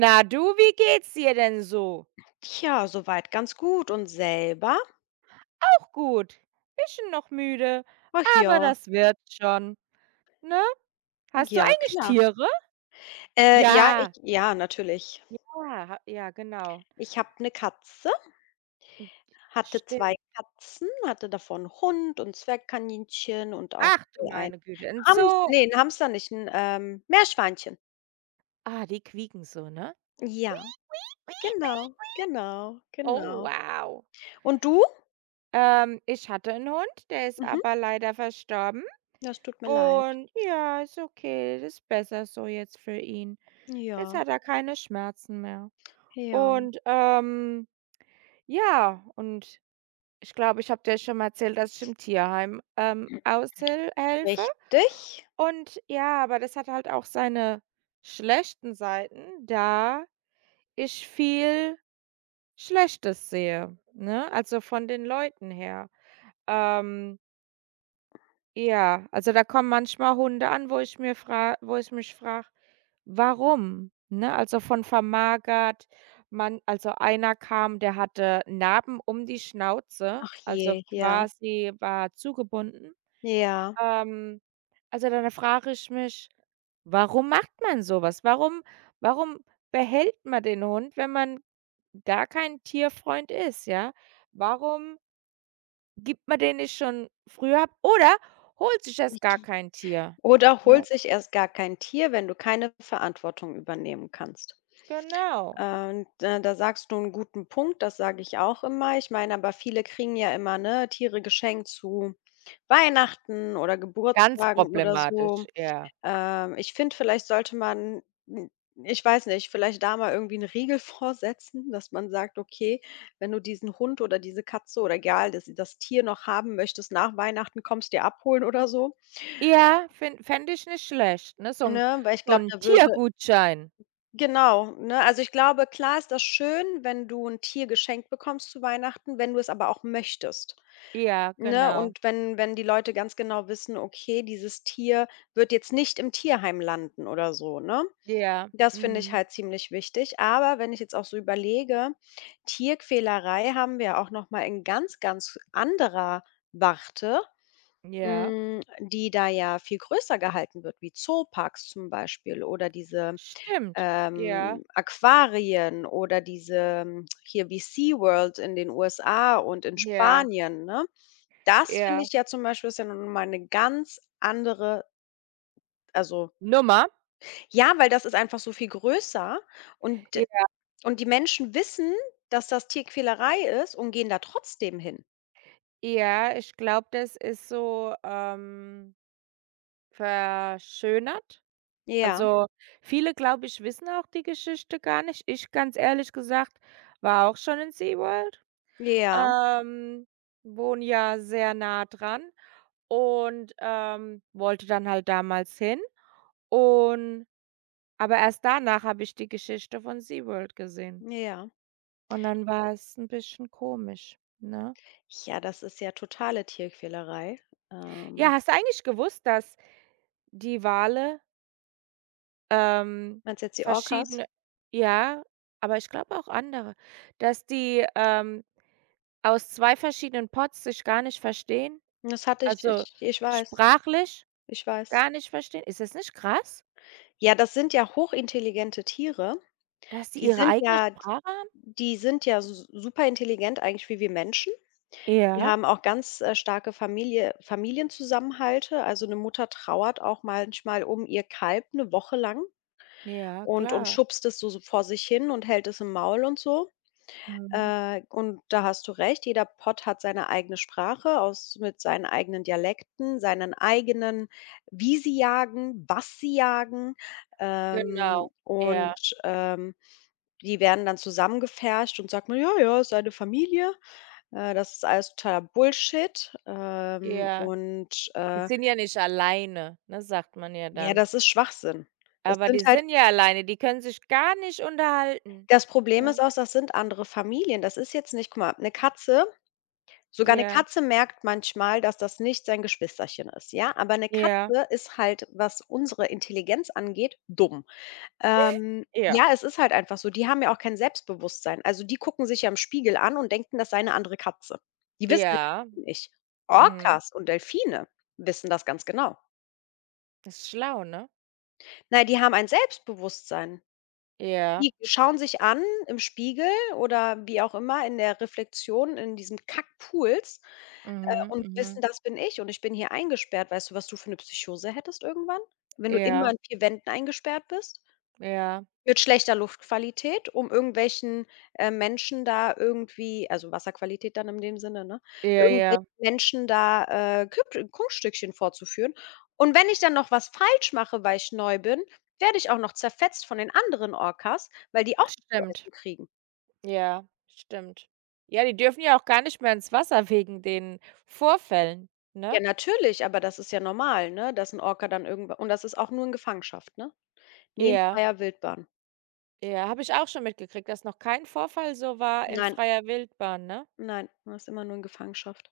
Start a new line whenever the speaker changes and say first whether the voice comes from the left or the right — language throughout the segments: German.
right: Na du, wie geht's dir denn so?
left: Tja, soweit ganz gut und selber?
right: Auch gut. Bisschen noch müde,
left: Ach
right: aber
left: ja,
right: das wird schon, ne? Hast du
left: ja
right: eigentlich
left: klar.
right: Tiere?
left: Ja, ich
right: Ja.
left: ja, natürlich.
right: Ah, ha ja, genau.
left: Ich habe eine Katze, hatte 2
right: Stimmt.
left: Katzen, hatte davon 'n Hund und Zwergkaninchen und auch
right: Ach du
left: ein
right: meine Güte, 'n
left: Hamster.
right: Zoo.
left: Ne, 'n Hamster nicht, 'n, Meerschweinchen.
right: Ah, die quieken so, ne?
left: Ja, genau, genau,
right: Oh,
left: genau.
right: wow.
left: Und du?
right: Ich hatte einen Hund, der ist
left: Mhm,
right: aber leider verstorben
left: das tut mir leid.
right: und ja, ist okay, das ist besser so jetzt für ihn. Jetzt
left: Ja,
right: hat er keine Schmerzen mehr
left: ja.
right: und, ja, und ich glaube, ich habe dir schon mal erzählt, dass ich im Tierheim, aushil.
left: Richtig.
right: Und ja, aber das hat halt auch seine schlechten Seiten, da ich viel Schlechtes sehe, ne, also von den Leuten her. Ähm ja, also da kommen manchmal Hunde an, wo ich mich frage: „Warum?“ Ne, also von vermagert. Man Also einer kam, der hatte Narben um die Schnauze,
left: Ach
right: also
left: je, ja,
right: quasi war zugebunden.
left: ja.
right: Ähm, also dann frage ich mich: „Warum macht man sowas? Warum behält man den Hund, wenn man gar kein Tierfreund ist, ja? Warum gibt man den nicht schon früher ab oder holt sich erst gar kein Tier,
left: Oder
right: ne?
left: holt sich erst gar kein Tier, wenn du keine Verantwortung übernehmen kannst.
right: Genau.
left: Und, da sagst du einen guten Punkt, das sage ich auch immer. Ich meine, aber viele kriegen ja immer, ne, Tiere geschenkt zu Weihnachten oder
right: Ganz
left: Geburtstagen oder so.
right: problematisch, ja.
left: Ich finde, vielleicht sollte man n ich weiß nicht, vielleicht da mal irgendwie 'n Riegel vorsetzen, dass man sagt: „Okay, wenn du diesen Hund oder diese Katze oder egal, das das Tier noch haben möchtest, nach Weihnachten kommst du dir abholen oder so“,
right: Ja, fin fände ich nicht schlecht, ne?
left: ne? Weil ich
right: So
left: glaube,
right: 'n
left: da würde.
right: Tiergutschein.
left: Genau, ne? Also, ich glaube, klar ist das schön, wenn du ein Tier geschenkt bekommst zu Weihnachten, wenn du es aber auch möchtest,
right: Ja,
left: ne?
right: genau.
left: Und wenn die Leute ganz genau wissen: „Okay, dieses Tier wird jetzt nicht im Tierheim landen“ oder so, ne?
right: Ja,
left: Das finde ich
right: mhm.
left: halt ziemlich wichtig. Aber wenn ich jetzt auch so überlege, Tierquälerei haben wir auch noch mal in ganz, ganz anderer Warte,
right: Ja,
left: hm, die da ja viel größer gehalten wird, wie Zooparks zum Beispiel oder diese
right: stimmt. Ja,
left: Aquarien oder diese hier wie SeaWorld in den USA und in
right: ja,
left: Spanien, ne? Das
right: ja.
left: finde ich ja zum Beispiel ist ja nun mal eine ganz andere also
right: Nummer?
left: ja, weil das ist einfach so viel größer und
right: J
left: und die Menschen wissen, dass das Tierquälerei ist und gehen da trotzdem hin.
right: ja, ich glaube, das ist so, verschönert.
left: Ja,
right: Also, viele, glaube ich, wissen auch die Geschichte gar nicht. Ich, ganz ehrlich gesagt, war auch schon in SeaWorld,
left: ja,
right: ähm, wohne ja sehr nah dran und, wollte dann halt damals hin und aber erst danach habe ich die Geschichte von SeaWorld gesehen
left: ja.
right: und dann war es ein bisschen komisch, ne?
left: Ja, das ist ja totale Tierquälerei. Ähm,
right: Ja, hast du eigentlich gewusst, dass die Wale Ähm,
left: meinst du jetzt die Orcas?
right: verschiedene ja, aber ich glaube auch andere, dass die, aus 2 verschiedenen Pods sich gar nicht verstehen,
left: Das hatte ich.
right: also,
left: Ich weiß,
right: sprachlich
left: ich weiß.
right: gar nicht verstehen. Ist das nicht krass,
left: Ja, das sind ja hochintelligente Tiere.
right: dass die
left: Die
right: ihre
left: sind
right: eigene
left: ja
right: Sprache haben?
left: die sind ja super intelligent eigentlich wie wir Menschen. Die
right: Ja,
left: haben auch ganz, starke Familienzusammenhalte. Also, eine Mutter trauert auch manchmal um ihr Kalb eine Woche lang
right: ja,
left: und
right: klar.
left: schubst es so so vor sich hin und hält es im Maul und so.
right: Mhm.
left: Und da hast du recht, jeder Pott hat seine eigene Sprache aus mit seinen eigenen Dialekten, seinen eigenen, wie sie jagen, was sie jagen.
right: Genau. Ja,
left: Und, die werden dann zusammengepfercht und sagt man: „Ja, ja, ist eine Familie.“ Das ist alles totaler Bullshit. Ähm,
right: ja.
left: und,
right: Die
left: äh,
right: sind ja nicht alleine, ne, sagt man ja
left: ja,
right: dann.
left: das ist Schwachsinn. Das
right: Aber
left: sind
right: die
left: halt
right: sind ja alleine, die können sich gar nicht unterhalten,
left: das Problem ist
right: ne?
left: auch, das sind andere Familien. Das ist jetzt nicht, guck mal, eine Katze. Sogar eine
right: Ja,
left: Katze merkt manchmal, dass das nicht sein Geschwisterchen ist, ja? Aber eine
right: ja,
left: Katze ist halt, was unsere Intelligenz angeht, dumm. Ähm,
right: ja,
left: ja, es ist halt einfach so. Die haben ja auch kein Selbstbewusstsein. Also, die gucken sich ja im Spiegel an und denken, das sei eine andere Katze. Die wissen
right: ja.
left: nicht.
right: Mhm.
left: Orcas und Delfine wissen das ganz genau.
right: Das ist schlau, ne?
left: Nein, die haben ein Selbstbewusstsein.
right: Ja.
left: Die schauen sich an im Spiegel oder wie auch immer in der Reflexion in diesem Kackpools,
right: Mhm,
left: und wissen,
right: mhm.
left: das bin ich und ich bin hier eingesperrt. Weißt du, was du für eine Psychose hättest irgendwann, wenn du immer
right: Ja,
left: in 4 Wänden eingesperrt bist?
right: ja,
left: Mit schlechter Luftqualität, um irgendwelchen, Menschen da irgendwie also Wasserqualität dann in dem Sinne, ne,
right: ja,
left: irgendwelchen
right: ja.
left: Menschen da, Kip Kunststückchen vorzuführen. Und wenn ich dann noch was falsch mache, weil ich neu bin, werde ich auch noch zerfetzt von den anderen Orcas, weil die auch nichts zu
right: Stimmt.
left: essen kriegen.
right: Ja, stimmt. Ja, die dürfen ja auch gar nicht mehr ins Wasser wegen den Vorfällen, ne?
left: Ja, natürlich, aber das ist ja normal, ne, dass ein Orca dann irgendwa und das ist auch nur in Gefangenschaft, ne? Nie in
right: Ja,
left: freier Wildbahn.
right: ja, habe ich auch schon mitgekriegt, dass noch kein Vorfall so war in
left: Nein,
right: freier Wildbahn, ne?
left: nein, das ist immer nur in Gefangenschaft.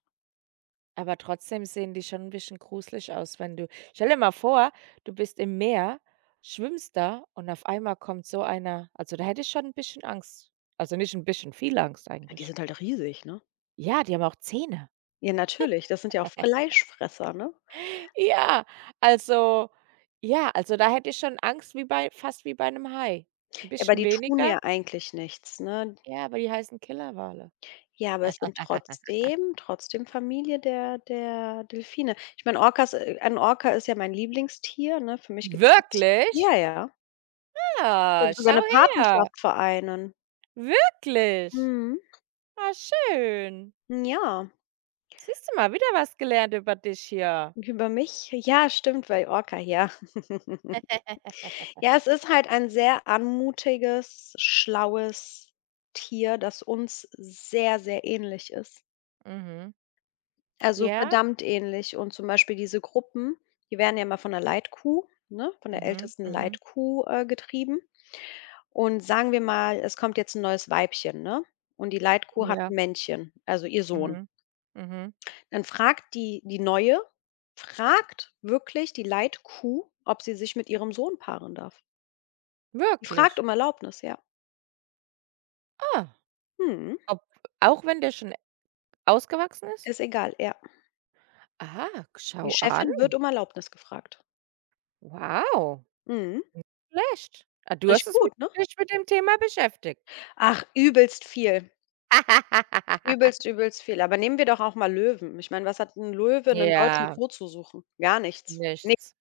right: Aber trotzdem sehen die schon 'n bisschen gruselig aus, wenn du stell dir mal vor, du bist im Meer, schwimmst da und auf einmal kommt so einer. Also, da hätte ich schon 'n bisschen Angst. Also, nicht 'n bisschen, viel Angst
left: Ja, die
right: eigentlich.
left: sind halt riesig, ne?
right: Ja, die haben auch Zähne.
left: Ja, natürlich, das sind ja auch Fleischfresser, ne?
right: Ja, also ja, also da hätte ich schon Angst wie bei fast wie bei 'nem Hai. 'N
left: Aber
right: bisschen
left: die tun ja
right: weniger,
left: eigentlich nichts, ne?
right: ja, aber die heißen Killerwale.
left: Ja, aber es sind trotzdem Familie der Delfine. Ich meine, Orcas ein Orca ist ja mein Lieblingstier, ne? Für mich gibt's nix
right: Wirklich?
left: ja, ja. Ich würde
right: Ja,
left: sogar
right: schau
left: eine
right: her,
left: Patenschaft vereinen.
right: wirklich.
left: Mhm.
right: Ah, schön.
left: Ja,
right: Siehst du mal, wieder was gelernt über dich hier.
left: über mich? Ja, stimmt, weil Orca, ja. Ja, es ist halt ein sehr anmutiges, schlaues Tier, das uns sehr, sehr ähnlich ist.
right: Mhm.
left: Also,
right: Ja?
left: verdammt ähnlich und zum Beispiel diese Gruppen, die werden ja mal von der Leitkuh, ne, von der
right: Mhm,
left: ältesten
right: mhm.
left: Leitkuh, getrieben. Und sagen wir mal, es kommt jetzt ein neues Weibchen, ne? Und die Leitkuh hat
right: Ja.
left: ein Männchen, also ihr Sohn.
right: Mhm. Mhm.
left: Dann fragt die Neue fragt wirklich die Leitkuh, ob sie sich mit ihrem Sohn paaren darf. Die fragt
right: Wirklich?
left: um Erlaubnis, ja.
right: Ah,
left: Mhm.
right: ob auch wenn der schon ausgewachsen ist?
left: Ist egal, ja.
right: Ah,
left: Die
right: schau an.
left: Chefin wird um Erlaubnis gefragt.
right: Wow.
left: Mhm.
right: Schlecht. Ah, du hast
left: Richtig
right: es mit
left: gut, ne?
right: dich mit dem Thema beschäftigt.
left: Ach, übelst viel. Übelst, übelst viel. Aber nehmen wir doch auch mal Löwen. Ich meine, was hat 'n Löwe in 'nem deutschen
right: Ja,
left: Zoo zu suchen? Gar nichts. Ne,
right: nichts.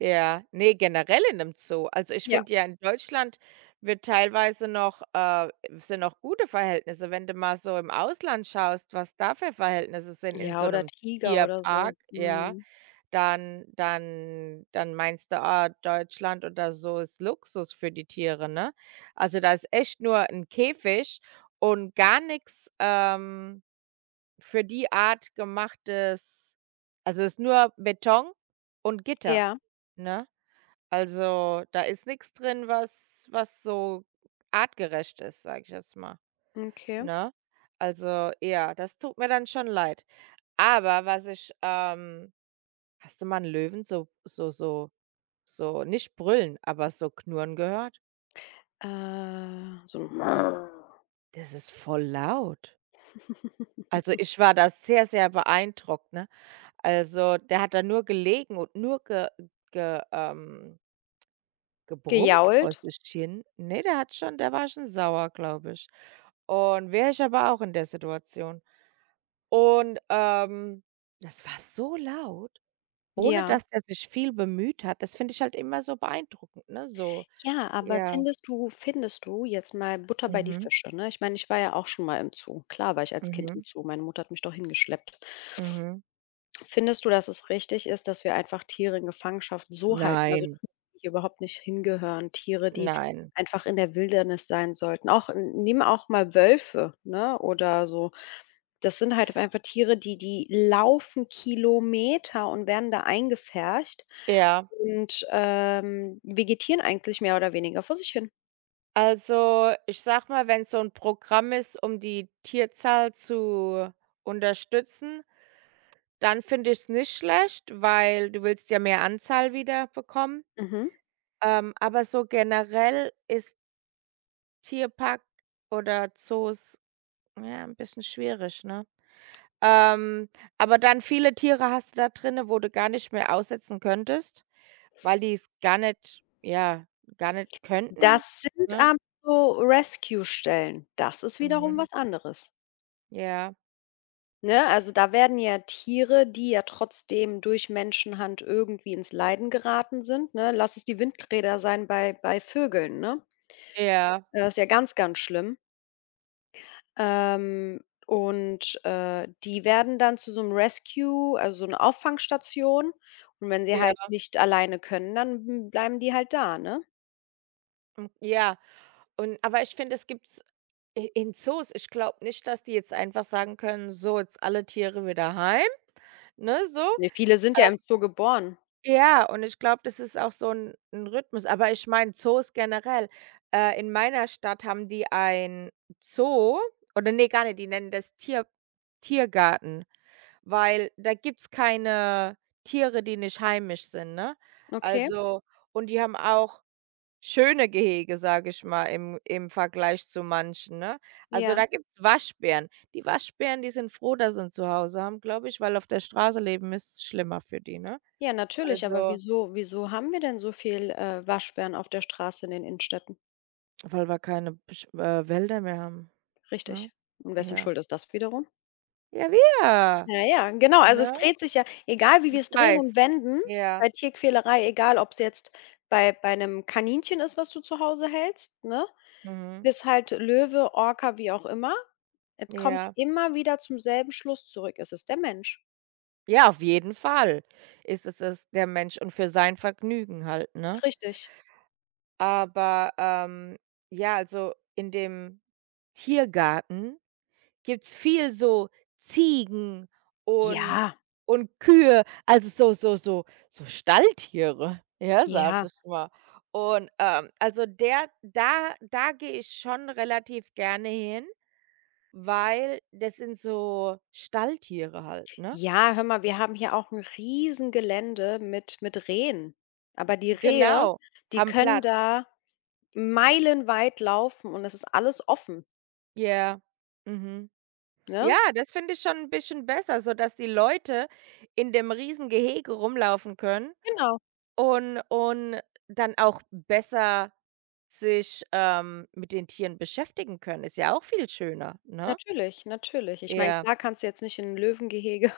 right: Ja, ne, generell in 'nem Zoo. Also, ich
left: ja.
right: finde ja, in Deutschland wird teilweise noch sind noch gute Verhältnisse. Wenn du mal so im Ausland schaust, was da für Verhältnisse sind in
left: Ja,
right: so
left: oder
right: 'nem
left: Tiger oder so.
right: Tierpark, ja,
left: Mhm.
right: dann dann dann meinst du, ah, Deutschland oder so ist Luxus für die Tiere, ne? Also, da ist echt nur 'n Käfig und gar nix, für die Art gemachtes also, ist nur Beton und Gitter,
left: Ja,
right: ne? Also, da ist nichts drin, was was so artgerecht ist, sage ich jetzt mal,
left: okay.
right: ne? Also, ja, das tut mir dann schon leid. Aber was ich hast du mal 'n Löwen so nicht brüllen, aber so knurren gehört?
left: So 'n
right: Es das ist voll laut. Also, ich war da sehr, sehr beeindruckt, ne? Also, der hat da nur gelegen und nur ge ge gebrummt vors
left: Gejault?
right: Äschchen? Ne, der hat schon der war schon sauer, glaube ich. Und wäre ich aber auch in der Situation. Und, das war so laut, ohne
left: Ja.
right: dass der sich viel bemüht hat. Das finde ich halt immer so beeindruckend, ne, so.
left: Ja, aber
right: Ja.
left: findest du jetzt mal Butter bei die
right: Mhm.
left: Fische, ne? Ich meine, ich war ja auch schon mal im Zoo. Klar war ich als Kind im
right: Mhm.
left: Zoo. Meine Mutter hat mich doch hingeschleppt.
right: Mhm.
left: Findest du, dass es richtig ist, dass wir einfach Tiere in Gefangenschaft so halten? Also, Tiere,
right: Nein,
left: die hier überhaupt nicht hingehören, Tiere, die
right: nein.
left: einfach in der Wildernis sein sollten. Auch n nehmen auch mal Wölfe, ne, oder so. Das sind halt einfach Tiere, die laufen Kilometer und werden da eingepfercht
right: Ja,
left: und, vegetieren eigentlich mehr oder weniger vor sich hin.
right: also, ich sag mal, wenn's so 'n Programm ist, um die Tierzahl zu unterstützen. Dann finde ich es nicht schlecht, weil du willst ja mehr Anzahl wieder bekommen.
left: Mhm.
right: Aber so generell ist Tierpark oder Zoos, ja, ein bisschen schwierig, ne? Ähm, aber dann viele Tiere hast du da drinne, wo du gar nicht mehr aussetzen könntest, weil die es gar nicht ja, gar nicht könnten,
left: Das sind
right: ne?
left: aber so Rescue-Stellen. Das ist wiederum
right: Mhm.
left: was anderes.
right: Ja,
left: Ne, also da werden ja Tiere, die ja trotzdem durch Menschenhand irgendwie ins Leiden geraten sind, ne? Lass es die Windräder sein bei Vögeln, ne?
right: ja,
left: Ist ja ganz, ganz schlimm. Ähm, und die werden dann zu so einem Rescue, also so eine Auffangstation. Und wenn sie halt
right: ja,
left: nicht alleine können, dann bleiben die halt da, ne?
right: hm, ja. Und aber ich finde, es gibt I in Zoos ich glaube nicht, dass die jetzt einfach sagen können: „So, jetzt alle Tiere wieder heim“, ne, so.
left: Ne, viele sind ja im Zoo geboren.
right: Ja, und ich glaube, das ist auch so ein 'n Rhythmus. Aber ich meine Zoos generell. In meiner Stadt haben die ein Zoo oder nee gar nicht, die nennen das Tiergarten, weil da gibt's keine Tiere, die nicht heimisch sind, ne?
left: Okay,
right: Also und die haben auch schöne Gehege, sage ich mal, im im Vergleich zu manchen, ne? Also,
left: ja.
right: da gibt's Waschbären. Die Waschbären, die sind froh, dass sie 'n Zuhause haben, glaube ich, weil auf der Straße leben ist schlimmer für die, ne?
left: Ja, natürlich, aber
right: Also,
left: wieso haben wir denn so viel, Waschbären auf der Straße in den Innenstädten?
right: weil wir keine Besch Wälder mehr haben,
left: Richtig.
right: ne?
left: Und wessen
right: Ja.
left: Schuld ist das wiederum?
right: Ja, wir,
left: Ja, ja, genau. Also, es
right: ne?
left: dreht sich ja egal wie wir
right: Ich
left: es drehen und
right: weiß.
left: wenden,
right: Ja,
left: bei Tierquälerei, egal ob es jetzt bei einem Kaninchen ist, was du zu Hause hältst, ne,
right: mhm,
left: bis halt Löwe, Orca, wie auch immer. Es kommt
right: ja.
left: immer wieder zum selben Schluss zurück. Es ist der Mensch.
right: Ja, auf jeden Fall ist es der Mensch und für sein Vergnügen halt, ne?
left: Richtig.
right: Aber, ja, also in dem Tiergarten gibt's viel so Ziegen und
left: Ja,
right: und Kühe, also so Stalltiere, ja, sage
left: ja,
right: ich mal. Und, also der da da gehe ich schon relativ gerne hin, weil das sind so Stalltiere halt, ne?
left: ja, hör mal, wir haben hier auch 'n Riesengelände mit Rehen. Aber die Rehe,
right: Genau,
left: die
right: haben
left: können
right: Platz.
left: da meilenweit laufen und es ist alles offen.
right: Ja, mhm. Ja,
left: Ne?
right: das finde ich schon 'n bisschen besser, sodass die Leute in dem riesen Gehege rumlaufen können.
left: Genau,
right: Und dann auch besser sich, mit den Tieren beschäftigen können, ist ja auch viel schöner, ne?
left: natürlich, natürlich. Ich meine,
right: Ja.
left: klar kannst du jetzt nicht in 'n Löwengehege,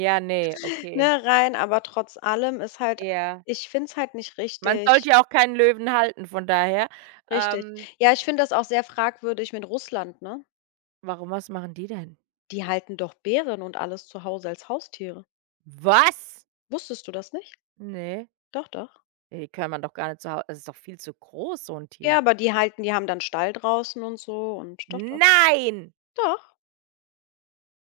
right: Ja, ne, okay.
left: ne, rein, aber trotz allem ist halt
right: Ja.
left: ich finde es halt nicht
right: Man
left: richtig.
right: sollte ja auch keinen Löwen halten, von daher.
left: Richtig.
right: Ähm,
left: Ja, ich finde das auch sehr fragwürdig mit Russland, ne?
right: Warum was machen die denn?
left: Die halten doch Bären und alles zu Hause als Haustiere.
right: Was?
left: Wusstest du das nicht?
right: Ne,
left: Doch, doch.
right: die kann man doch gar nicht zu Hau das ist doch viel zu groß, so 'n
left: Ja,
right: Tier.
left: aber die haben dann Stall draußen und so und doch, doch.
right: Nein!
left: Doch.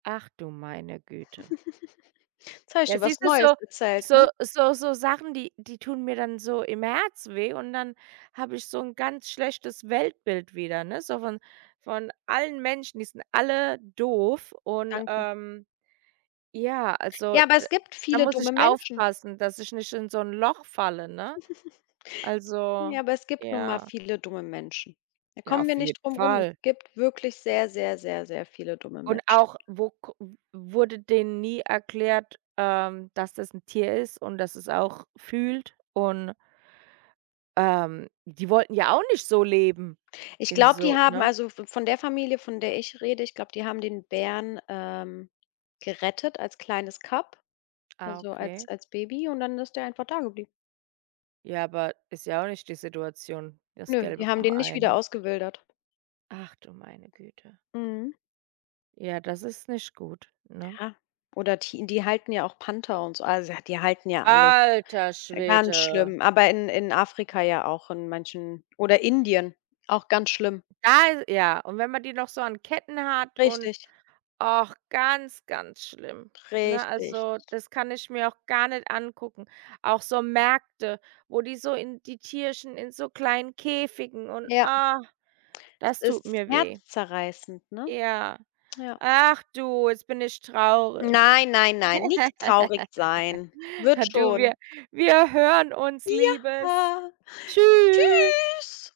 right: Ach du meine Güte.
left: Jetzt habe ich
right: Ja,
left: dir was
right: siehst du,
left: Neues erzählt,
right: so
left: ne?
right: so Sachen, die tun mir dann so im Herz weh und dann habe ich so ein ganz schlechtes Weltbild wieder, ne? So von allen Menschen, die sind alle doof und,
left: Danke.
right: ähm, ja, also
left: Ja, aber
right: d
left: es gibt
right: da
left: viele
right: muss ich
left: dumme Menschen.
right: aufpassen, dass ich nicht in so ein Loch falle, ne?
left: Ja,
right: Also,
left: aber es gibt nun mal
right: ja,
left: viele dumme Menschen. Da
right: ja,
left: kommen wir
right: auf jeden
left: nicht drum rum. Es
right: Fall.
left: gibt wirklich sehr, sehr, sehr, sehr viele dumme
right: Und
left: Menschen.
right: auch, wo ko wurde denen nie erklärt, dass das ein Tier ist und dass es auch fühlt und die wollten ja auch nicht so leben
left: Ich
right: in
left: glaube, die
right: so
left: haben
right: ne?
left: also v von der Familie, von der ich rede, ich glaube, die haben den Bären, gerettet als kleines Cub,
right: Ah,
left: also als
right: okay.
left: als Baby und dann ist der einfach da geblieben.
right: Ja, aber ist ja auch nicht die Situation, das
left: Nö,
right: Gelbe
left: die haben
right: vom
left: den nicht
right: Ei,
left: wieder
right: ne?
left: ausgewildert.
right: Ach du meine Güte.
left: Mhm.
right: Ja, das ist nicht gut, ne?
left: Ja. Oder Ti die halten ja auch Panther und so. Also, ja, die halten ja alle.
right: Alter
left: Ja, ganz
right: Schwede.
left: schlimm, aber in Afrika ja auch in manchen oder Indien, auch ganz schlimm.
right: Da ja, und wenn man die noch so an Ketten hat und
left: Richtig,
right: ach ganz, ganz schlimm, ne?
left: richtig.
right: Also, das kann ich mir auch gar nicht angucken. Auch so Märkte, wo die so in die Tierchen in so kleinen Käfigen und,
left: Ja.
right: ah. Das
left: Es
right: tut
left: ist
right: mir weh.
left: herzzerreißend, ne?
right: Ja.
left: Ja.
right: Ach du, jetzt bin ich traurig.
left: Nein, nein, nein, nix traurig sein. Wird
right: Du,
left: schon.
right: wir hören uns, Liebes.
left: Ja.
right: Tschüss.
left: Tschüss.